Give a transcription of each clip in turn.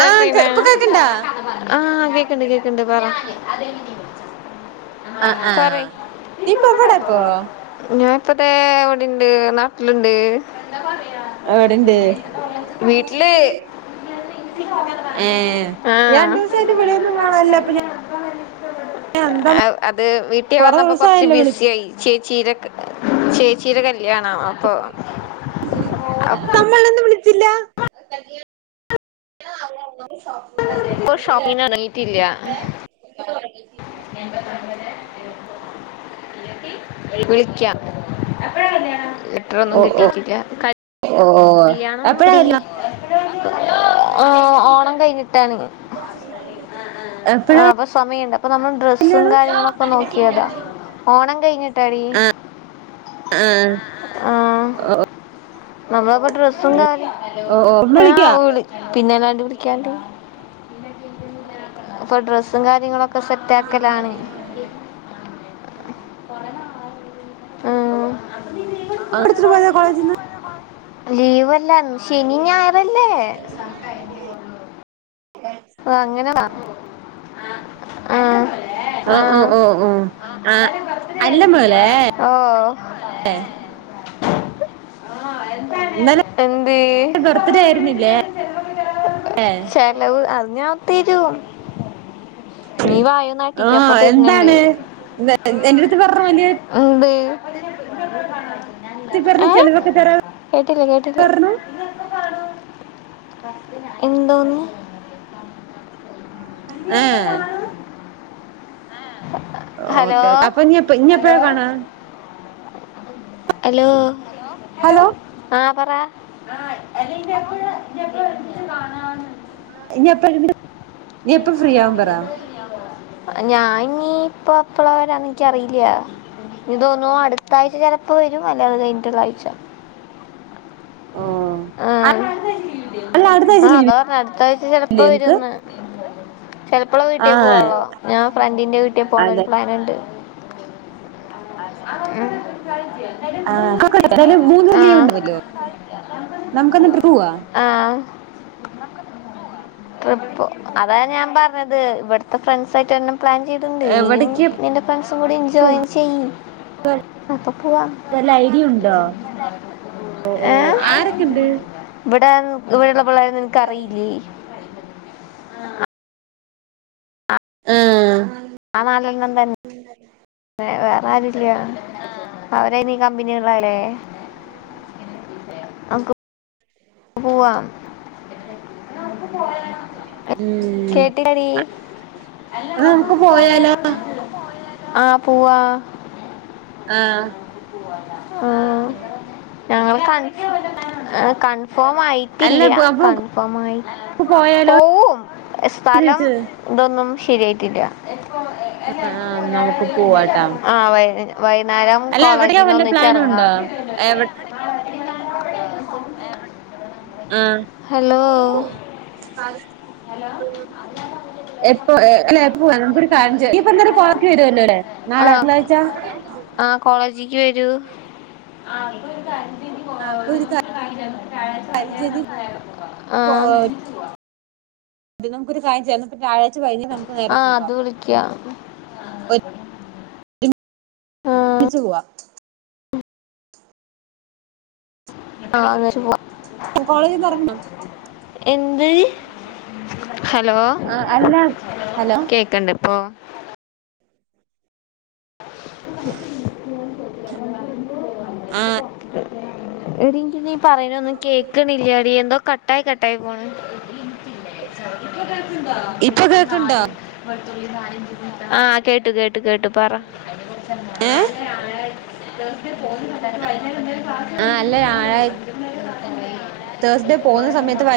ആഹ് കേ ഇപ്പൊ കേക്ക്ണ്ടാ [unintelligible] ആഹ കേക്കണ്ട് കേക്കണ്ട് പറ ആഹ് പറ ആഹ് നീ ഇപ്പൊ എവിടാപ്പൊ ഞാൻ ഇപ്പോഴത്തെ എവിടെയ ഉണ്ട് നാട്ടിലുണ്ട് എവിടെണ്ട് [unintelligible] വീട്ടില് [unintelligible] രണ്ടു ആ ദിവസായിട്ട് ഇവിടെയൊന്നും കാണാനില്ല അപ്പൊ ഞാൻ എന്താ അത് വീട്ടിൽ കൊറേ വന്നപ്പോ കൊറച്ച് ദിവസായല്ലോ വിളി ബിസി ആയി ചേച്ച ചീരക് ചേച്ചീടെ കാ അപ്പൊ [unintelligible] തമ്മൾ വിള [unintelligible] ഇ ഷോപ്പിനാ എറങ്ങീ ട്ടില്യ [unintelligible] [unintelligible] ലെറ്ററൊന്നും ഓ കിട്ടിട്ടില്ല ഓ ഓ കല്യാണം എപ്പഴാ കല്യാണം [unintelligible] ആ ഓണം കഴിഞ്ഞി [unintelligible] ആ എപ്പഴാ അപ്പൊ സമയുണ്ട അപ്പൊ നമ്മൾ ഡ്രെസ്സും കല്യാണം കാര്യങ്ങളും ഒക്കെ നോക്കിയതാ ഓണം കഴിഞ്ഞിട്ടാടി ആഹ ആഹ് ഓ നമ്മളപ്പോ ഡ്രെസ്സ കാര്യം ഓ ഇന്ന് ആ വിളിക്കോ വിള് പിന്നെല്ലാണ്ട വിളിക്കാണ്ട് ഇപ്പൊ ഡ്രസ്സും കാര്യങ്ങളോക്കെ സെറ്റ് ആക്കലാണ് ആഹ പിടിച്ചട്ട് പോയത കോളേജിന്ന് ലീവല ശനി ഞായറല്ലേ ക് ആഹ ആ ഓ ഓ ഓ ആഹ് അല്ല മോളെ ആ ഓ ഇന്നെല എന്ത് ബർത്ത്ഡേ ആയിരുന്നില്ലേ ചെലവ് അത് ഞാൻ ത്തെരും നീ വായ നാട്ടിക്കൊ അപ്പ തെര്ന്ന്ണ്ട് ന്ന [unintelligible] എന്റെ അടുത്ത് പറഞ്ഞ വലിയ [inaudible] പറഞ്ഞ് ആഹ് ചെലവൊക്കെ തരാ കേട്ടില്ല കേട്ടില പറഞ്ഞു എന്തോന്ന് ആഹ് ഹലോ അപ്പൊ ഇനി ഇനി എപ്പഴാ കാണാ ഹലോ ഹലോ ആഹ് പറ ആഹ് അല്ലെങ്ക [unintelligible] എപ്പഴ് [unintelligible] കാണ ഇഞ്ഞ്യ എപ്പണ്ട് ഞാൻ നിപ്പൊ പ്ലാ [unintelligible] ഇൻക്ക്യറീല്ല ഇഞ്ഞ് തോന്ന്ന്നു അടുത്താഴ്ച ചെലപ് ഇപ്പൊ ഒരു കല്യാണം കഴിഞ്ഞ് ട്ടൊരാഴ്ച ഓ ആഹ് അല്ല അടുത്ത ആഴ്ച ആഹ് അതാ ലീവില്ലേ പറ്ഞ്ഞെ അടുത്ത ആഴ്ച ചെലപ്പോ നിങ്ങക്ക് വരെംന്ന് ചെലപ്പോള് വീട്ടീ ആഹ് പോവൊള്ളോ ഞാൻ ഫ്രണ്ടിന്റെ വീട്ടി പോക്ണ ഒരു അതെ പ്ലൻുണ്ട് ആഹ് ഉം ആഹ് [unintelligible] മൂന്ന് ലീവ് ഉണ്ടാവല്ലോ നമക്ക് ഇന്നട്ട്രക്ക് പോവാ ആ ട്രിപ്പ് അതാണ് ഞാൻ പറഞ്ഞത് ഇവട്ത്തെ ഫ്രണ്ട്സ ആയിട്ട്ന്നെ പ്ലാൻ ചെയ്തുണ്ട് നീയും എവിടേക്ക് നിന്റെ ഫ്രണ്ട്സും കൂടി എൻജോയി ചെയ്യ് ഒപ്പാക്കോവാ വല്ല ഐഡിയ ഉണ്ടോ ഓ ഏഹ് ആരൊക്കെണ്ട് ഇബ്ടെ [unintelligible] ഇവിടെള്ള പിള്ളേരെ നിനക്കറീല്ലേ ആഹ് ആഹ് ആഹ് നാലെണ്ണം തന്നെ വേ വേറെ ആരുല്യ അവരെ നീ കമ്പനി ഉള്ളെല്ലേ അമ്ക്ക് പോവാ [inaudible] ഉം കേട്ടിലടീ. അത് നമുക്ക് പോയാലോ [inaudible] ആഹ് പൂവാ ആഹ് ആ ഞങ്ങൾ കൺ എ കൺ അല്ല ഫോമായിട്ടില്ല അപ്പൊ നമുക്ക് കൺഫോമായി പോയാലോ പോവും സ്ഥലം ചോദിച്ചത് ഇതൊന്നും ശരിയായിട്ടില്ല ആഹ് നമുക്ക് പോവാട്ടാ ആ വൈ വൈന്നേരാവും അല്ല എവിടെയാ വയറ്റിന്ന് വല്ല പ്ലാനും ഒന്നിച്ചെറങ്ങാ ഉണ്ടോ എവിടെ ആം എപ്പൊ എ എപ്പോഎന്തൊരു കാര്യം ചെ ഇയ്പൊ ന്നൊരു കൊറക്ക് വരല്ലോ ആ നാളെ എന്തായ്ച്ച ആ കോളേജിക്ക് വരൂ ആഹ് അപ്പൊ ഒരു കാര്യം ചെയ്യ് നീ ആ ത് നമുക്കൊരു കാര്യം ചെയ ന്ന പ്പൊ വ്യാഴാഴ്ച വൈകി നമ്മുക്ക് ആ നേരെ അത് പൂകാം വിളിക്കാം ഒര് ആ മിച്ചു പൂവാ ആ ന്ന് കോളേജിന്നിറങ്ങുമ്പൊ അം ടീ ഹലോ ആഹ് അല്ല ഹലോ കേക്കണ്ട് ഇപ്പോ ആഹ് [unintelligible] എടി എൻകെ നീ പറയണ ഒന്നും കേക്കണില്ലടി എന്തോ കട്ടായി കട്ടായി പോണ് [unintelligible] ഇപ്പൊ പ്പം കേക്ക്ണ്ടോ നാല് വളുത്തുള്ളി നാല് ആ കേട്ടു കേട്ടു കേട്ടു പറ അതിനെ കുറിച്ച് ഏ [unintelligible] അല്ല ഞായറാഴ് തേഴ്സ്ഡേ പോകുന്ന സമയത്ത് വൈ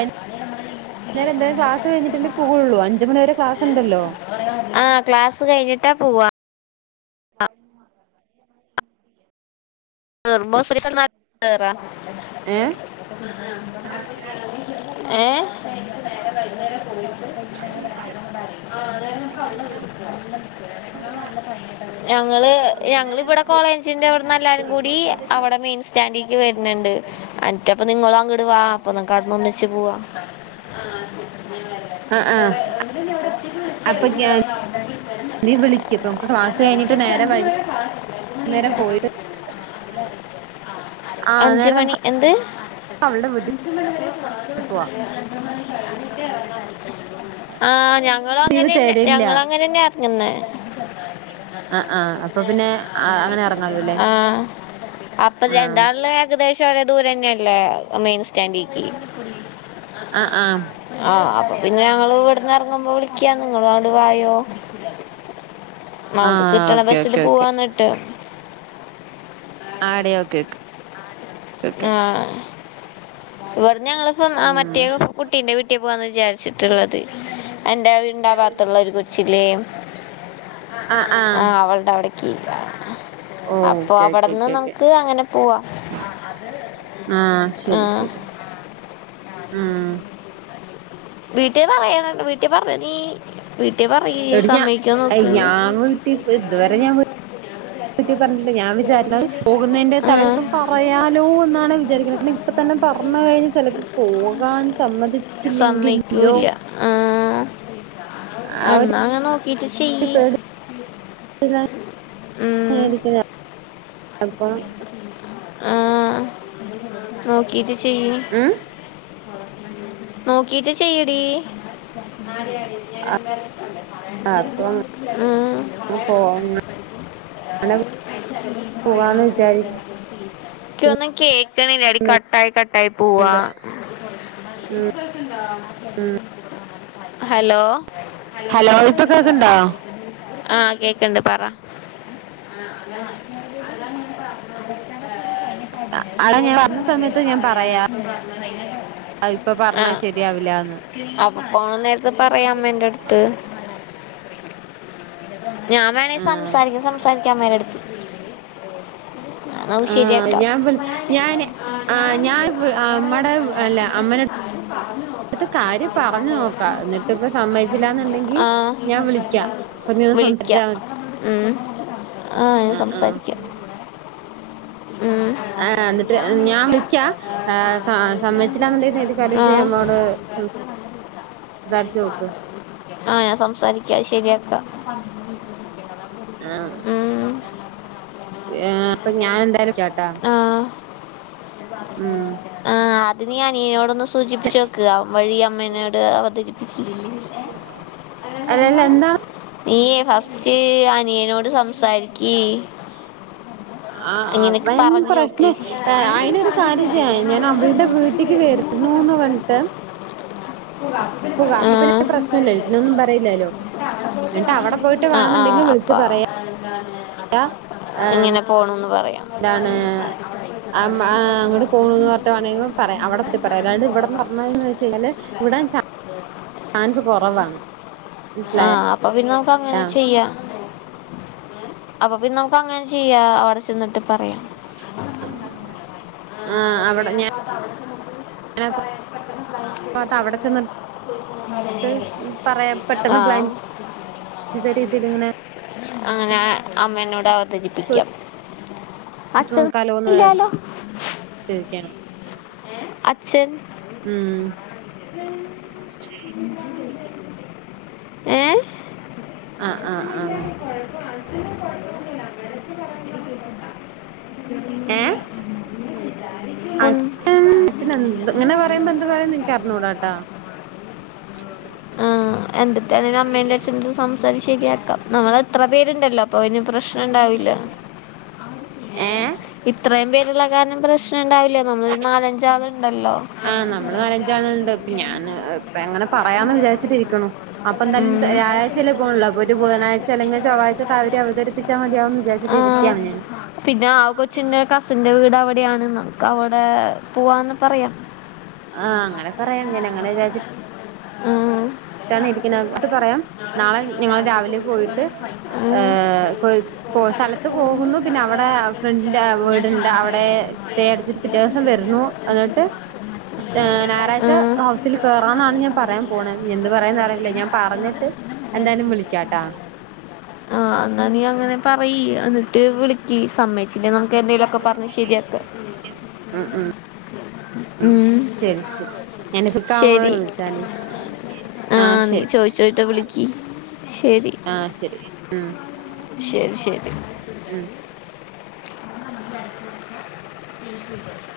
കുന്നേരം എന്തായാലും ക്ലാസ് കഴിഞ്ഞിട്ടല്ലേ പോകുള്ളൂ അഞ്ച് മണി വരെ ക്ലാസ് ഉണ്ടല്ലോ ആ ക്ലാസ് കഴിഞ്ഞിട്ടാ പോവാ ആം ഹോസ്റ്റൽ കടന്ന കേറ ഏഹ് ഏ [unintelligible] ആഹ് അന്നേരം നമ്മക്ക് അവിടെ വീട്ടിൽ പോവാം ഞങ്ങള് ഞങ്ങിവിടെ കോളേജിന്റെ ഇവിടെന്ന്ല്ലാരും കൂടി അവിടെ മെയിൻ സ്റ്റാൻഡിലേക്ക് വര്ന്ന്ണ്ട് മറ്റപ്പ നിങ്ങളും അങ്കടുവാ അപ്പൊ നിങ്ങ അവട്ന്ന് ഒന്നി ച് പോവാ ആ ആ അപ്പൊ ഞാ നീ വിളിക്ക് അപ്പ നമുക്ക് ക്ലാസ് കഴിഞ്ഞിട്ട് നേരെ വ ന്നേരം പോയിട് അത് ആഹ് അഞ്ച് മണി നമുക്ക് എന്ത് [unintelligible] അവളുടെ വീട്ടിൽ പോവാം ആ ഞങ്ങളും ലീവ് അങ്ങനെന്ന തരില്ല ഞങ്ങ അങ്ങനെ തന്നെയ ഇറങ്ങുന്ന ആഹ് ആഹ് അപ്പൊ പിന്നെ അങ്ങനെ ഇറങ്ങാലോ അല്ലേ ആ അപ്പൊ ആഹ് എന്താണല്ല ഏകദേശം രെ ദൂര തന്നെയല്ല മെയിൻ സ്റ്റാൻഡിക്ക് ആ ആ പിന്നെ ഞങ്ങള് ഇവിടുന്ന് ഇറങ്ങുമ്പോ വിളിക്കാ നിങ്ങള് അങ്ങട് വായോ നമുക്ക് ആഹ് കിട്ടണ ഓക്കെ ബസില് ഓക്കെ ഓക്കെ പോവാന്നിട്ട് ആടി ഒക്കെ ക്കെ ആ ഇവിടെന്ന് ഞങ്ങളിപ്പോ ആ ഉം മറ്റേ കുട്ടീന്റെ വീട്ടിൽ പോകന്ന് വിചാരിച്ചിട്ടുള്ളത് എന്റെറെ വീട് വാത്തുള്ള ഒരു കൊച്ചിലേയ് ആഹ് ആഹ് ആ അവളുടെ അവിടക്ക് അപ്പൊ ഓക്കെ ഓക്കെ അവിടുന്ന് നമുക്ക് അങ്ങനെ പോവാ ആ ശരി ശരി ഉം വീട്ടേ പറയാണം വീട്ടിൽ പറഞ്ഞ നീ വീട്ടിൽ പറയ് എടി ഞാൻ സമ്മയ്ക്കോ നോക്ക് റ്റി പറഞ്ഞില്ല ഞാൻ വിചാരിക്കണ പോകുന്നതിന്റെ ആ തലേ ദിവസം പറയാലോ എന്നാണ് വിചാരിക്കുന്നത് ഇപ്പ തന്നെ പറഞ്ഞു അമ്മ കഴിഞ്ഞ് ചിലപ്പോ പോകാൻ സമ്മതിച്ചില്ലെങ്കിലോ സമ്മതിക്കൂല ആ ആ ഒരു എന്നാ അങ്ങ നോക്കിട്ട് ചെയ്യ് ഉം. മേടിക്കുന്ന അപ്പം നോക്കീട്ട് ചെയ്യ് ഉം നോക്കീട്ട് ചെയ്യടി അപ്പം ആ അങ്ങനെ [unintelligible] പോകാന്ന് വിചാരിക്ക എ ഒന്നും കേക്കണില്ല അടി കട്ടായി കട്ടായി പോവാ ഇപ്പം കേൾക്കുണ്ടോ ഹലോ ഹലോ ഇപ്പൊ കേക്ക്ണ്ടോ ആ കേക്കണ്ട് പറ പറോ അടാ ഞാൻ പറഞ്ഞ പറയാ പറ [unintelligible] [unintelligible] ആ ഇപ്പൊ പറഞ്ഞാ ശരിയാവില്ലന്ന് പോവാൻ നേരത്തെ പറയാം അമ്മ എന്റെ അടുത്ത് ഞാൻ വേണെ ആഹ് സംസാരിക്കും സംസാരിക്കാം അമ്മേരെടുത്ത് ആ ഞാൻ ഞാന് ആ ഞാൻ അമ്മടെ അല്ല അമ്മന പറഞ്ഞോ ക്ക് എന്ന് കാര്യം പറഞ്ഞു നോക്കാം എന്നിട്ട് ഇപ്പ സമ്മതിച്ചില്ല എന്നുണ്ടെങ്കിൽ ഞാൻ വിളിക്കാം അപ്പൊ നീ സം ക്കാ ഉ ആ ഞാൻ ആഹ് ആഹ് സംസാരിക്കാം ഉം. ആ എന്നിട്ട് ഞാൻ വിളിക്കാം വിളിക്ക ആ കമലിക്കാൻ സമ്മച്ചില്ലന്ന്ണ്ട [unintelligible] നീ വിളിക്കാം. കാര് ആ. [unintelligible] നമ്മോട് [inaudible] ആ ഞാൻ സംസാരിക്ക ശരിയാക്കാം ആ പൊടിക്കുന്നത് ഉം. അപ്പൊ ഞാന്ന് എന്തായാലും വിളിക്കാട്ടോ ആ ആ അത് ന് അനീയനോടൊന്ന് സു സൂചിപ്പിച്ചച്ച് വെക്കുക വഴി അമ്മേനോട് അവതരിപ്പിച്ചി അല്ലല്ല എന്താ നീയേ ഫസ്റ്റ് അനിയനോട് സംസാരിക്കീ ആ അവൻ പറഞ്ഞു നോക്ക് പ്രശ്നം അയിനൊരു കാര്യം ചെയ്യാ ഞാൻ അവളുടെ വീട്ടേക്ക് വര വരുനൂന്ന് പറഞ്ഞിട്ട് പ കാപ്പ [unintelligible] പിന്നെ ആഹ് പ്രശ്നല്ല ഇന്നൊന്നും പറയില്ലല്ലോ എന്നിട്ട് അവിടെ പോയിട്ട് ആഹ് വേണെന്നുണ്ടെങ്കിൽ ആഹ് വിളിച്ചു അപ്പൊ പറയാം ഇങ്ങനെ പോണൂന്ന് പറയാം എന്താണ് അങ്ങോട്ട് പോണന്ന്ട്ട [unintelligible] വേണെങ്ക പറയാ അട പറ്റി പറയാം അതാ ഇവിടന്ന് പറഞ്ഞന്ന് വെച്ച് കഴിഞ്ഞാൽ ഇവിടെ ചാൻസ് കൊറവാണ് ആഹ അപ്പൊ പിന്നെ നമുക്ക് അങ്ങനെ ചെയ്യാം അപ്പൊ പിന്നെ നമുക്ക് അങ്ങനെ ചെയ്യാ അവിടെ ചെന്നിട്ട് പറയാം ആ അവിടെ ഞൻപ്പ അടെ പറയാൻ പെട്ടെന്ന് അവിടെ ചെന്ന് ആഹ വിചിത രീതിയിൽ ഇങ്ങനെ അങ്ങനെ അമ്മേനോട് അവതരിപ്പിക്കാം അച്ഛൻ നോക്കാലോന്ന് ഇല്ലാലോ അച്ഛൻ ഉം ഏ ആഹ് ആഹ് ആഹ് പഴസില്ലഴസ വഴപ്പ പറ ഏഹ് രീണ്ട ഉൺ നിനക്ക്റഞ്ഞ കൂടാട്ടാ ആഹ എന്നിട്ടും അമ്മേന്റെ അച്ഛന സംസാരിച്ചേക്ക ആക്കാം നമ്മൾ എത്ര പേരുണ്ടല്ലോ അപ്പൊ അതിന് പ്രശ്നം ണ്ട ഏഹ് ഇത്രയും പേരുള്ള കാരണം പ്രശ്നം ഉണ്ടാവില്ല ല്ല നമ്മളരു നാലഞ്ചാ ഉണ്ടല്ലോ ആഹ് നമ്മള് നാലഞ്ചാളുണ്ട് വിചാരിച്ചിരിക്കുന്നു അപ്പൊ എന്തായാലും വിചാരിച്ചിട്ടിരിക്കുണ് അപ്പോൊ ഒരു ബുധനാഴ്ച അെങ്കിൽ ചൊവ്വാഴച അവരി അവതരിപ്പ ആ പിന്നെ ആ കൊച്ചിന്റെ കസന്റെ വീട് അവിടെയാണ് നമുക്ക് അവിടെ പോവാന്ന് പറയാം ആഹ അങ്ങനെ പറയാം ഞാൻ അങ്ങനെ വിചി ആഹ ഇരിക്കങ്ങോട്ട് പറയാം നാളെ ഞങ്ങള്ൾ രാവിലെ പോയിട്ട് ഉം. സ്ഥലത്ത് പോകുന്നു പിന്നെ അവിടെ ഫ്രണ്ട് വീടുണ്ട് അവിടെ സ്റ്റേ അടിച്ചിട്ട് പിറ്റേ ദിവസം വരുന്നു എന്നിട്ട് ഞായറാഴ്ച ഹൗസിൽ കേയറാന്നാണ് ഞാൻ പറയാൻ പോണ എന്ന്ത് പറയാന്ന് അറിയില്ല ഞാൻ പറഞ്ഞിട്ട് എന്തായാലും വിളിക്കാട്ടാ ആ എന്നാ നീ അങ്ങനെ പറയി എന്നിട്ട് വിളിക്കി സമ്മച്ചില്ലേ ന്തേലൊക്കെ പറഞ്ഞു ശരിയൊക്കെ ഉ ശരി ശരി എ കക്കാമ വിളിച്ചാലി ആഹ നീ ചോദിച്ചോയിട്ട വിളിക്കി ആശരി ഉം ശരി ശരി ഉം ഇ